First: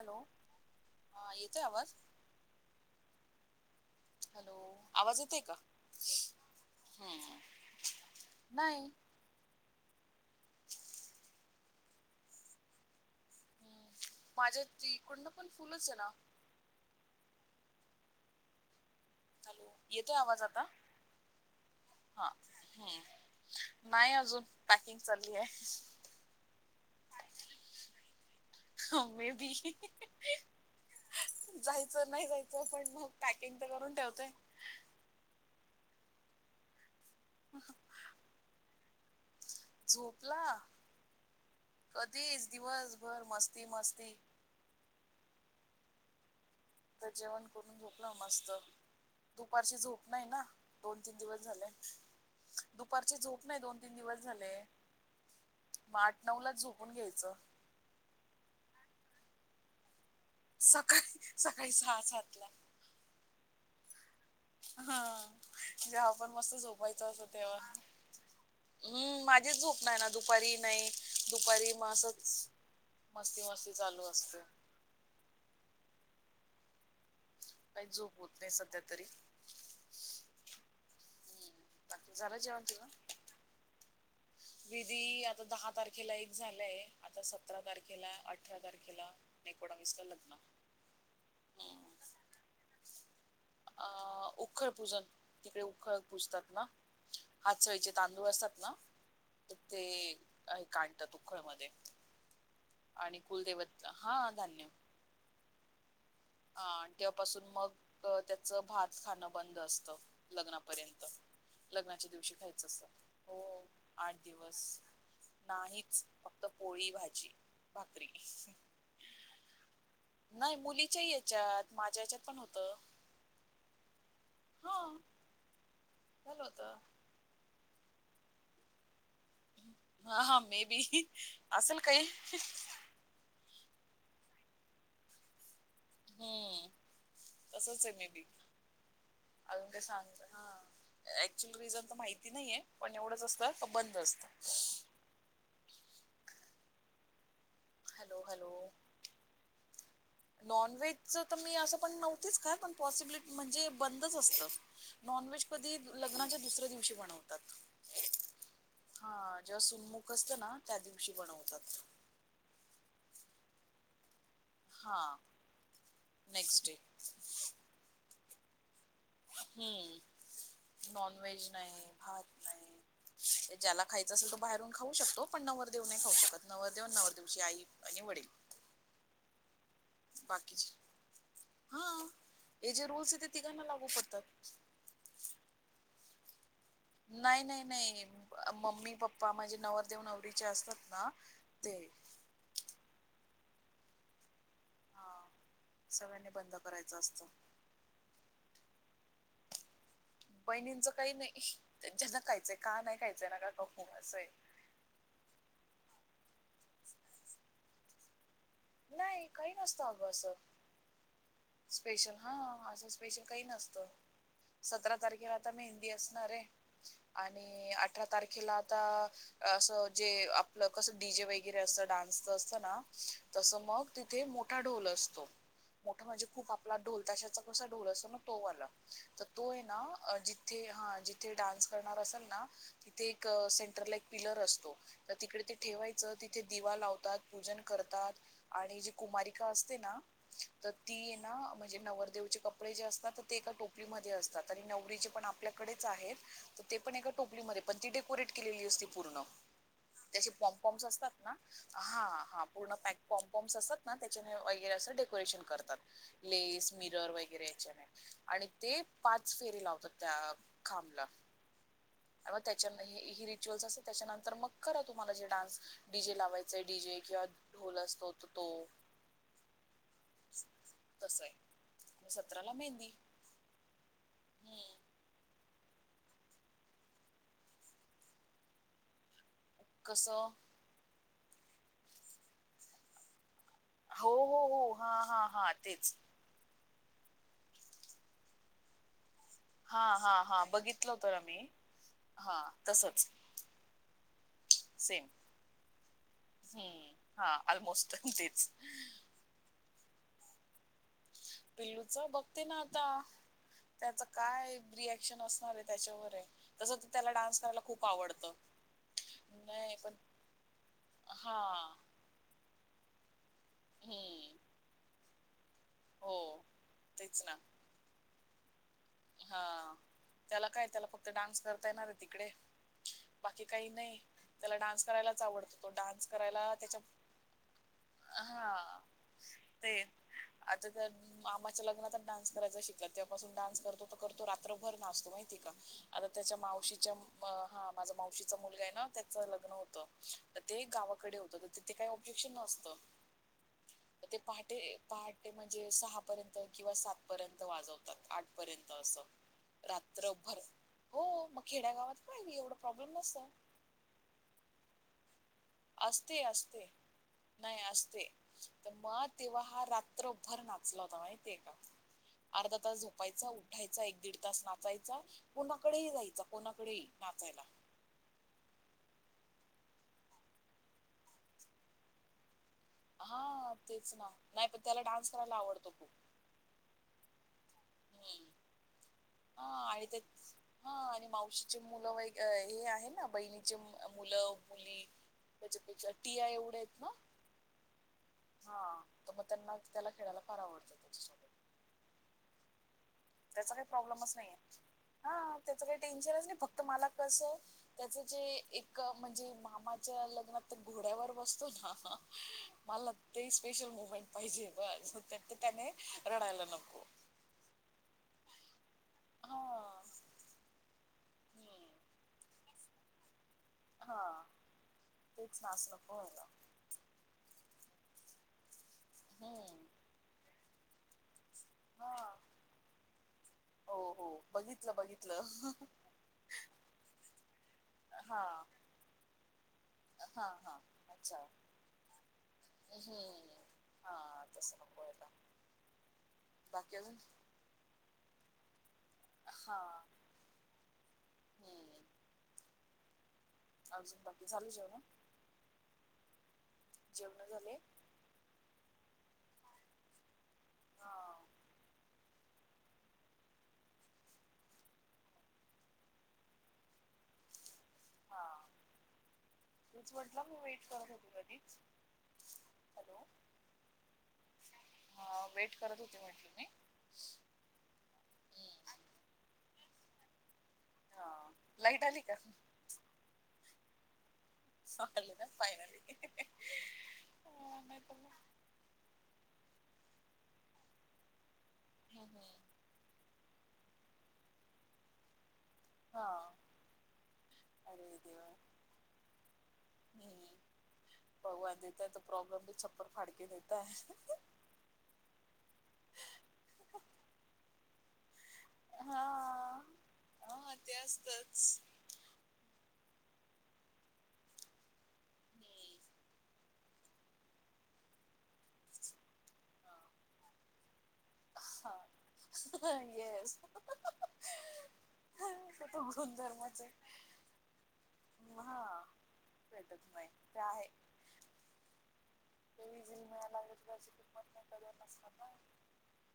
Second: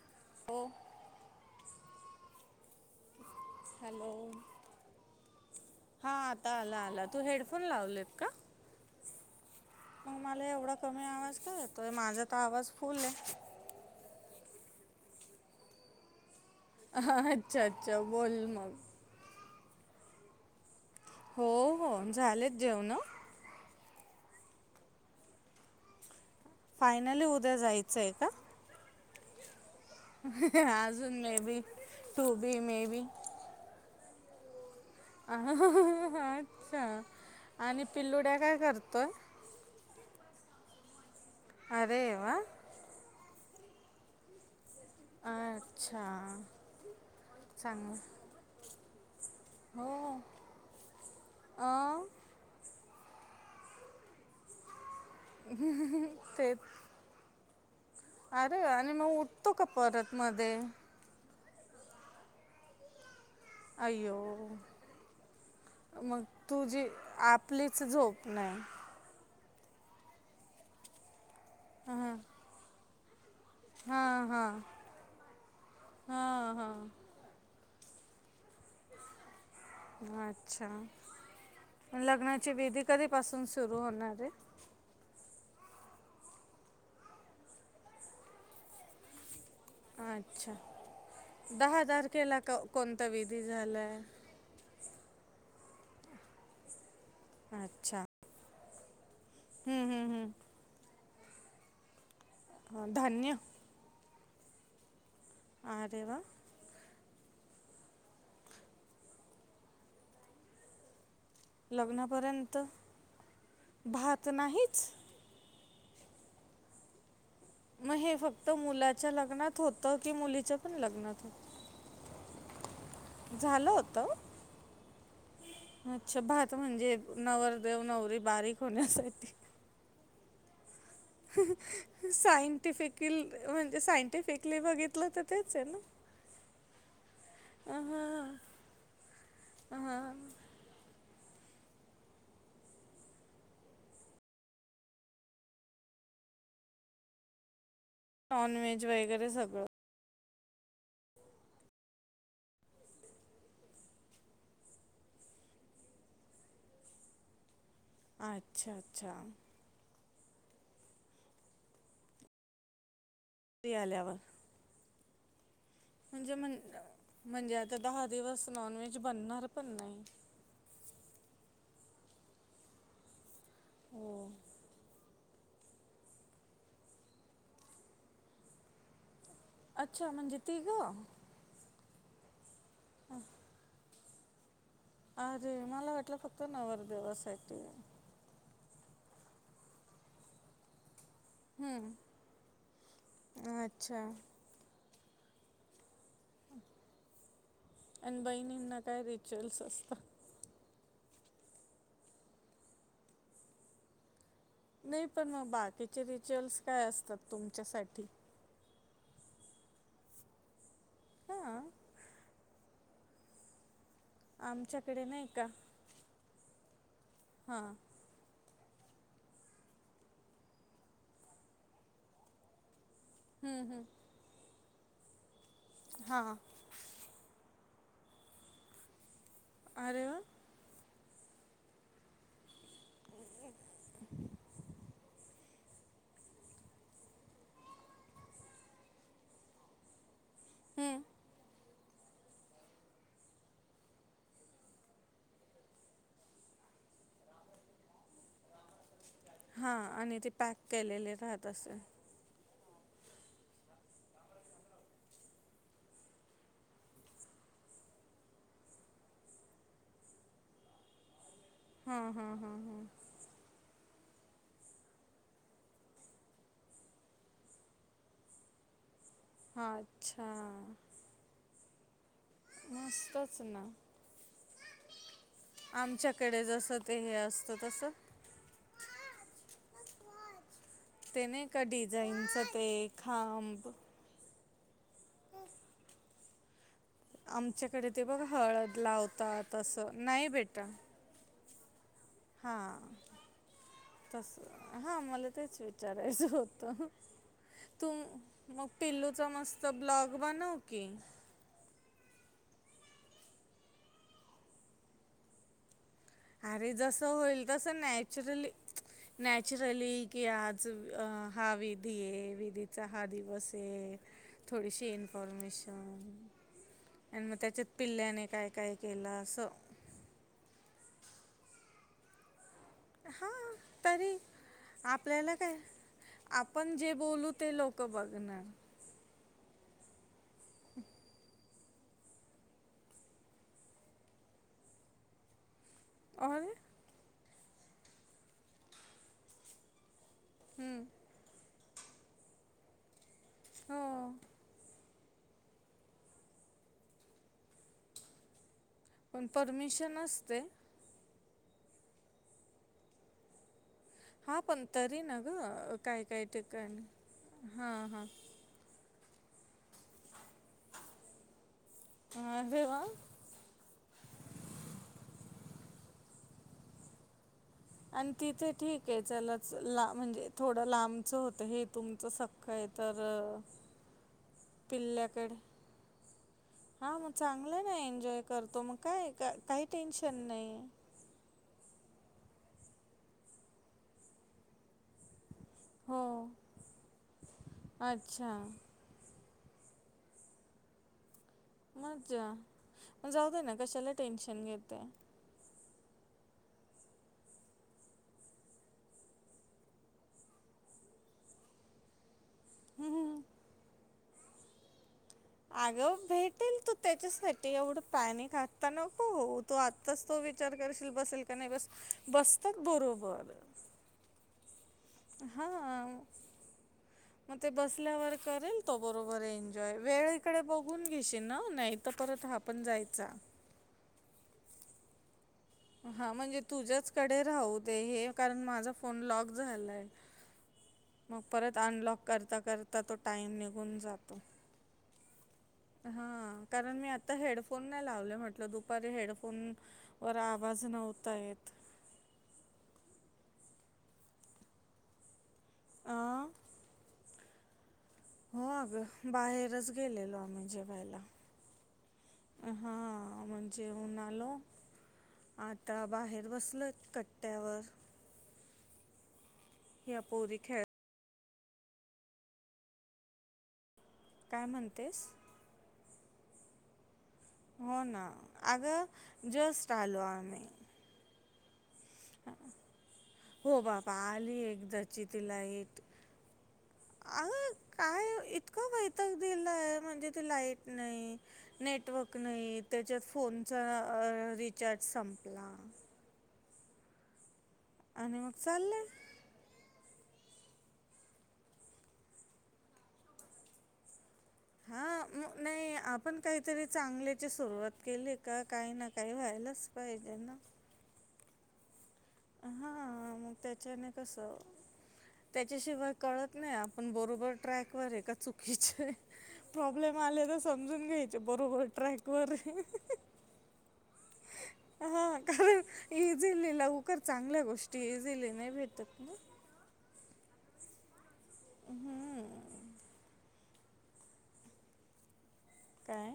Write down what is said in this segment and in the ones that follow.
Hello, हो ह येतोय आवाज. हॅलो हॅलो, आवाज येतोय का? हा आता आला आला तू हम्म, हेडफोन लावलेत का नाही. मग मला एवढा कमी आवाज का येतोय. माझा तर आवाज फुल आहे. माझ्या त इकडन पण फुलच आहे ना. ह अच्छा अच्छा बोल मग. येतोय आवाज आता. हो हो हा झालेत जेवण हम्म नाही अजून पॅकिंग चालली आहे. फायनली उद्या जायचय का? समे बी आजून may be to be may be. तिनत करून ठेवते. अच्छा, आणि पिलुड्या काय करतोय? झोपला अरे वा कधीच, दिवसभर मस्ती मस्ती. अच्छा जेवण करून चांगलं घेतल मस्त. दुपारची हो झोप नाही ना. दोन तीन दिवस झाले. अ दुपारची झोप नाही दोन तीन दिवस झाले. मग आठ नऊ लाच ते झोपून घ्यायच. अरे, आणि मग उठतो का परत मध्ये. काय, सकाळी सहा सातला अय्यो हा जेव्हा मग आपण मस्त तुझी, झोपायचं असं तेव्हा आपलीच झोप नाही. हम्म, माझीच झोप नाही ना दुपारी नाही. दुपारी म हां असच मस्ती मस्ती चालू हां असते. हां हां हां काही झोप होत नाही सध्या तरी. अच्छा, हम्म. बाकी झालं लग्नाची जेवण विधी तुझं कधीपासून सुरू होणार आहे. विधी, आता दहा तारखेला एक झालाय, आता सतरा तारखेला, अठरा तारखेला एकोणावीसला लग्न अच्छा, दहा हम्म. तारखेला, क-कोणता विधी झालाय? अं, उखळ पुजन, तिकडे उखळ पुजतात ना, हातसळीचे अच्छा तांदूळ असतात ना ते हम्म, हम्म, हम्म. अ काढतात उखळ मध्ये अं, आणि, धान्य कुदैवत हां, धान्य आरे वा! अ तेव्हापासून, मग त्याच, भात खाणं बंद असतं. लग्नापर्यंत लग्नाच्या दिवशी लग्नापर्यंत खायचं असत, आठ भात दिवस नाहीच नाहीच, फक्त पोळी भाजी. म भाकरी हे फक्त, मुलाच्या लग्नात होतं, की मुलीच्या पण लग्नात होत? ऍप, माझ्या याच्यात पण, होत. झालं होत. हा अच्छा झालं भात, होत म्हणजे नवरदेव- नवरी बारीक होण्यासाठी. हा हा, मे बी. असेल काही ह्हणणं, सायंटिफिकल, म्हणजे सायंटिफिकली बघितलं, तर तेच ये ना? हम्म, हां तसच ये, मे बी, अजून काय हां सांगत, हां. ऍक्च्युअल रिझन त माहिती नहीये, पण एवढंच असत, क् बंद असत. हॅलो नॉन व्हेज वगैरे, सगळं. नॉन व्हेज च त मी, असं पण नव्हतीच खात, पण पॉसिबिलिटी, म्हणजे बंदच असतं. नॉनव्हेज कधी, लग्नाच्या दुसऱ्या दिवशी, बनवतात. अच्छा हां, जेव्हा सुनमुख असतं ना, त्या दिवशी बनवतात. ती आल्यावर. हां. म्हणजे मन, म्हणजे आता दहा दिवस नॉन व्हेज बनणार, पण नाही. नॉन व्हेज नाही, भात नाही, ज्याला खायच हो असेल, तो बाहेरून खाऊ शकतो. पण नवरदेव नाही खाऊ शकत, नवरदेव-नवरदेवची आई आणि वडील. अच्छा, म्हणजे तिघ? बाकीचे हा हे जे, रूल्स ये, ते तिघांना लागू पडतात. अरे, मला वाटलं, फक्त नवर नाही नाही नाही, मम्मी पप्पा, म्हणजे नवरदेव- नवरीचे असतात ना, ते. हं, अच्छा. हा सगळ्यांनी बंद करायच, असतं. आणि बहिणींना, काय रिच्युअल्स असतात? बहिणींचं काही नही, ज्यांचं न खायचं खा, नहीं खायचं नका खाऊ, असय. नही पण मग, बाकीचे रिच्युअल्स काय असतात, तुमच्यासाठी? नही, काही नसतं अगं, असं. हां स्पेशल हं, असं स्पेशल काही नसतं, सतरा आमच्याकडे नाही तारखेला का आता मे दि असणारेय, आणि हां. अठरा तारखेला, आता असं, जे आपलं, कसं डी जे वगैरे असतं, डान्सच असत ना? हं, तसं हं. मग तिथे, मोठा ढोल असतो, मोठा म्हणजे हां खूप आ पला ढोल ताशाचा कसा ढोल असतो ना, तो वाला, तर तो ये ना, अरे वा जी थे, हां जिथे डान्स करणार असल ना, तिथे एक सेंटर ला, एक पिलर असतो. तर तिकडे ते ठेवायचं तिथे दिवा लावतात पूजन करतात. आणि जी कुमारिका असते ना तर हं. ती ना म्हण जे नवरदेवचे कपडे जे असतात तर ते एका टोपलीमध्ये असतात आणि नवरीचे पण आपल्याकडेच आहेत. तर ते पण एका टोपलीमध्ये पण ती डेकोरेट केलेली असती पूर्ण हां ते आणि अशे पॉम पॅक पॉम्स असतात केलेले ना राहत असेल हा हा पूर्ण पॅक पोमपोर्म्स असतात ना त्याच्याने ऑईली वगैरे असं डेकोरेशन करतात लेस मिरर वगैरे याच्याने आणि ते पाच फेरी लावतात त्या खांबला हां हां मग हां हां त्याच्यातही रिच्युअल्स असे त्याच्यानंतर मग करा तुम्हाला जे डान्स डी जे लावायचेय डीजे किंवा ढोल अस तोत तो अच्छा तसं ये. सतराला मस्तच ना हम्म आमच्याकडे जस ते हे असतं तस कसं ते नाई का डिझाईनच ते खांब हो हो हो हा हा हा तेच आमच्याकडे ते बघ हळद लावतात. हा असं हा नाही हा बेटा बघितल होत ना मी हा तसच तस हा मला तेच विचारायचं होत हम्म हां तू ऑलमोस्ट तेच मग पिल्लू च मस्त ब्लॉग बनव की पिल्लूच बघते ना आता त्याच काय रिएक्शन असणार आहे त्याच्यावर ये. अरे जसं होईल तसं नॅचरली नाही नॅचरली पण कि आज हा हां विधी ये. सहा दिवस आहे हम्म थोडीशीन इन्फॉर्मेशन हो तेच आणि मग ना त्याच्यात पिल्ल्याने काय काय केलं असं. हां त्याला काय त्याला फक्त डान्स करता येणार रे तिकडे हा बाकी काही नाही तरी त्याला डान्स करायलाच आपल्याला आवडतो काय तो डान्स करायला आपण त्याच्या जे बोलू ते लोक तो बघ ना हां ते मामाच्या लग्नातच डान्स करायचा शिकला तेव्हापासून डान्स करतो. तो करतो रात्रभर नाचतो माहिती ये का आता त्याच्या अरे मावशीच्या मग हा माझा मावशीचा मुलगा आहे ना त्याचं लग्न होत तर ते हम्म, गावाकडे होत. तिथे काही ऑब्जेक्शन नसतं. [inaudible] मग हो ते पहाटे पहाट ते म्हणजे सहापर्यंत किंवा सातपर्यंत वाजवतात आठपर्यंत असं पण परमिशन रात्रभर असते हो मग खेड्या गावात काही नाही एवढ प्रॉब्लेम नसत. हा पण तरी ना गं काय असते काय असते ठिकाणी नाही हा हां असते तर मग तेव्हा हा रात्रभर नाचला होता माहिती ये का- अर्धा अरे तास वा झोपायचा उठायचा एक दीड तास नाचायचा कोणाकडेही जायचा कोणाकडेही नाचायला. आणि तिथे ठीक ये चलच ला म्हणजे थोडं लांबचं होतं हे तुमचं सखखं आहे. तर अ, हा तेच ना नाही पण त्याला डान्स पिल्ल्याकडे करायला आवडतो खूप हां मग चांगलं ये ना एन्जॉय हम्म करतो मग काय हा काही आणि ते टेन्शन नाही. हा आणि मावशी. चे मुलं व, हे आहे ना बहिणीचे मुलं-मुली. त्याच्यापेक्षा हो टीया एवढ्या आहेत ना. अच्छा. ह मग त्यांना त्याला खेळायला फार आवडतं त्याच्यासोबत. मज्जा, म जाऊदे ना त्याचा काही कशाला प्रॉब्लेमच नाहीये टेन्शन घेते. हा त्याचं काही टेन्शनच नाही फक्त मला कसं त्याच जे, एक म्हणजे मामाच्या लग्नात तर घोड्यावर बसतो ना मला ते स्पेशल मुमेंट पाहिजे बस. त्याने अगं रडायला भेटेल तू ते. नको त्याच्या साठी एवढं पॅनिक आता नको हा होऊ, तो आत्ताच तो विचार करशील बसेल का नाही हम्म बस-बस त्यात बरोबर. हा. तेच हा नाच नको व्हायला मग ते बसल्यावर करेल. तो बरोबर आहे हम्म एन्जॉय, वेळेकडे बघून घेशी ना, नाहीतर परत हा पण जायचा. हो, हो बघितलं-बघितलं. हा म्हणजे तुझ्याचकडे राहूदे हे हा कारण माझा फोन लॉक झालाय. हा हा अच्छा मग परत अनलॉक करता-करता तो टाईम हम्म निघून हा जातो. तसं नको व्हायला हा कारण बाकी मी अजून आता हेडफोन नाही लावले, म्हटलं दुपारी हेड फोन हा वर आवाज नव्हता येत. हम्म अजून बाकी झाली जेवणं? आ जेवणं झाले? हो अगं बाहेरच गेलेलो आम्ही जेवायला. हा हां म जेवुन आलो. आता बाहेर बसलोयत कट्ट्यावर. ह्या स्वतःहून म्हटलं पोरी मग खेळ वेट करत होती कधीच. हॅलो काय म्हणतेस? हा वेट करत होती म्हटलं मी. हो ना अगं जेस्ट आलो आम्ही. हा लाईट आली का? हो बाबा आली एक एकादशी आली ती ना फायनली. लाईट अगं हा नाही तर काय मग इत इतका वैताग दिलाय, म्हणजे ते लाईट नाही, हम्म नेटवर्क हम्म. नाही त्याच्यात फोनचा रिचार्ज संपला. हा, अरे. आणि देवा मग चाललंय. हम्म भगवान देेताय तो, प्रॉब्लेम भी छप्पर फाडके देेताय. अ नाही आपण काहीतरी चांगल्याची सुरवात केली. का काही ना हा काही, व्हायलाच पाहिजे ना. हा ते असतंच. हा मग त्याच्याने कसं. त्याच्याशिवाय कळत नाही, आपण बरोबर ट्रॅक वर आहे का चुकीच्याय. प्रॉब्लेम आले तर समजून घ्यायचे, बरोबर ट्रॅक वर आहे. हा येस हा कारण तो तो इझिली गुणधर्मच आहे लवकर, चांगल्या गोष्टी इझिली नाही हा भेटत ना. भेटत नाही ते आहे. ते [unintelligible] किंमत नाही कदर नसणार ना. काय?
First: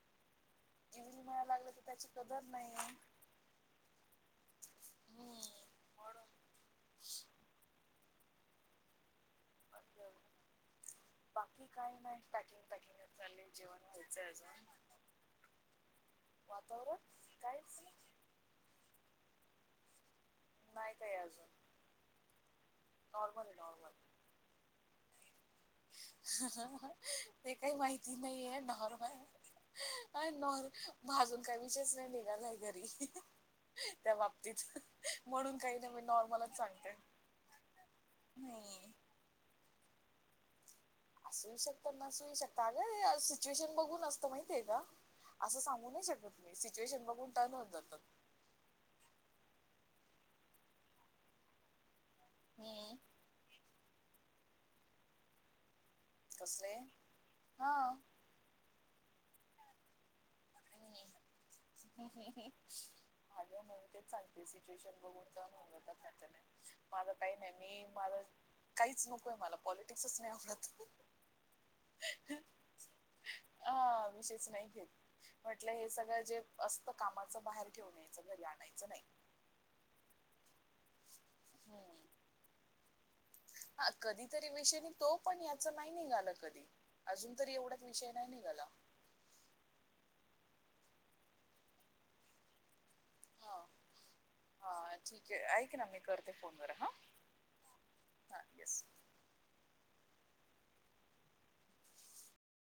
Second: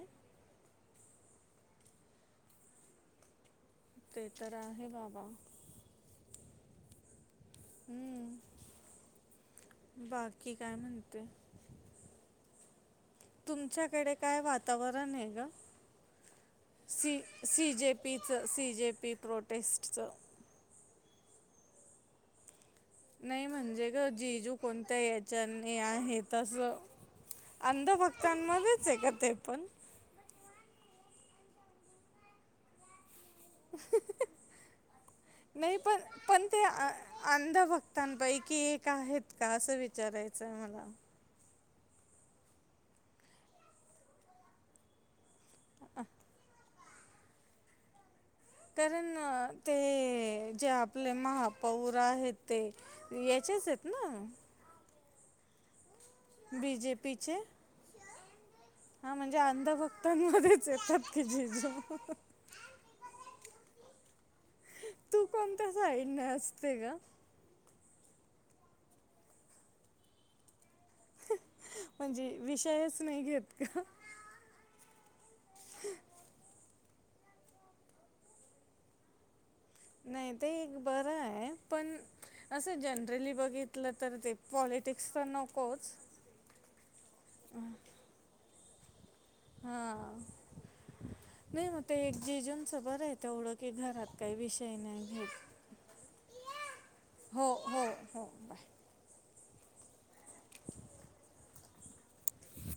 [unintelligible] मिळायला लागलं तर त्याची कदर नाही. ते तर आहे बाबा. म्हणून हम् बाकी काय म्हण बाकी काय नाही. [unintelligible] चालले जेवण तुमच्याकडे व्हायचंय काय अजून वातावरण आहे ग? वातावरण सी सी काहीच जे पी चं सी जे पी प्रोटेस्टचं. नाही काही अजून. नाही नॉर्मल म्हणजे नॉर्मल ग जीजू कोणत्या या च्यांन्नी आहे तसं, ते काही माहिती नाहीये अंधभक्तांमध्येच आहे का ते नॉर्मल पण? [unintelligible] काही विषयच नाही निघालाय घरी. त्या बाबतीत, म्हणून काही नाही मी नॉर्मलच सांगते. त्यांपैकी एक नाही आहेत का असं विचारायचंय मला. असूही शकतं नसूही शकतं अगं सिच्युएशन बघून असतं माहिती आहे का? असं सांगू नाही शकत मी सिच्युएशन बघून टर्न होत जात. कारण ते जे आपले महा पौर आहे ते हम्म याचेच आहेत. ना कसले? बी जे पी चे. हा हा म्हणजे अंधभक्तांमध्येच येतात की जिजू. हम्म. अगं म्हणून तेच सांगते, सिच्युएशन [inaudible] तू कोणत्या साईडने असते ग काही नाही. मी मला काहीच नको आहे, मला पॉलिटिक्सच नाही आवडत. म्हणजे विषयच नाही घेत का? हा विषयच नाही घेत. म्हटलं हे सगळं जे असतं कामाचं बाहेर ठेवून यायचं. घरी आणायचं नाही. नाही ते एक बरं आहे, पण हम्म. असं जनरली बघितित हा कधीतरी विषय निघतो. पण याच नाही निघाल कधी. अजून तरी एवढ्यात विषय नाही निघाला. हा, नाही मग ते एक जीजूंच बरं आहे तेवढं हा की घरात काही विषय हा नाही माहित. ठीक आहे ऐक ना मी करते फोन वर हा. हो हो हो हा बाय. येस.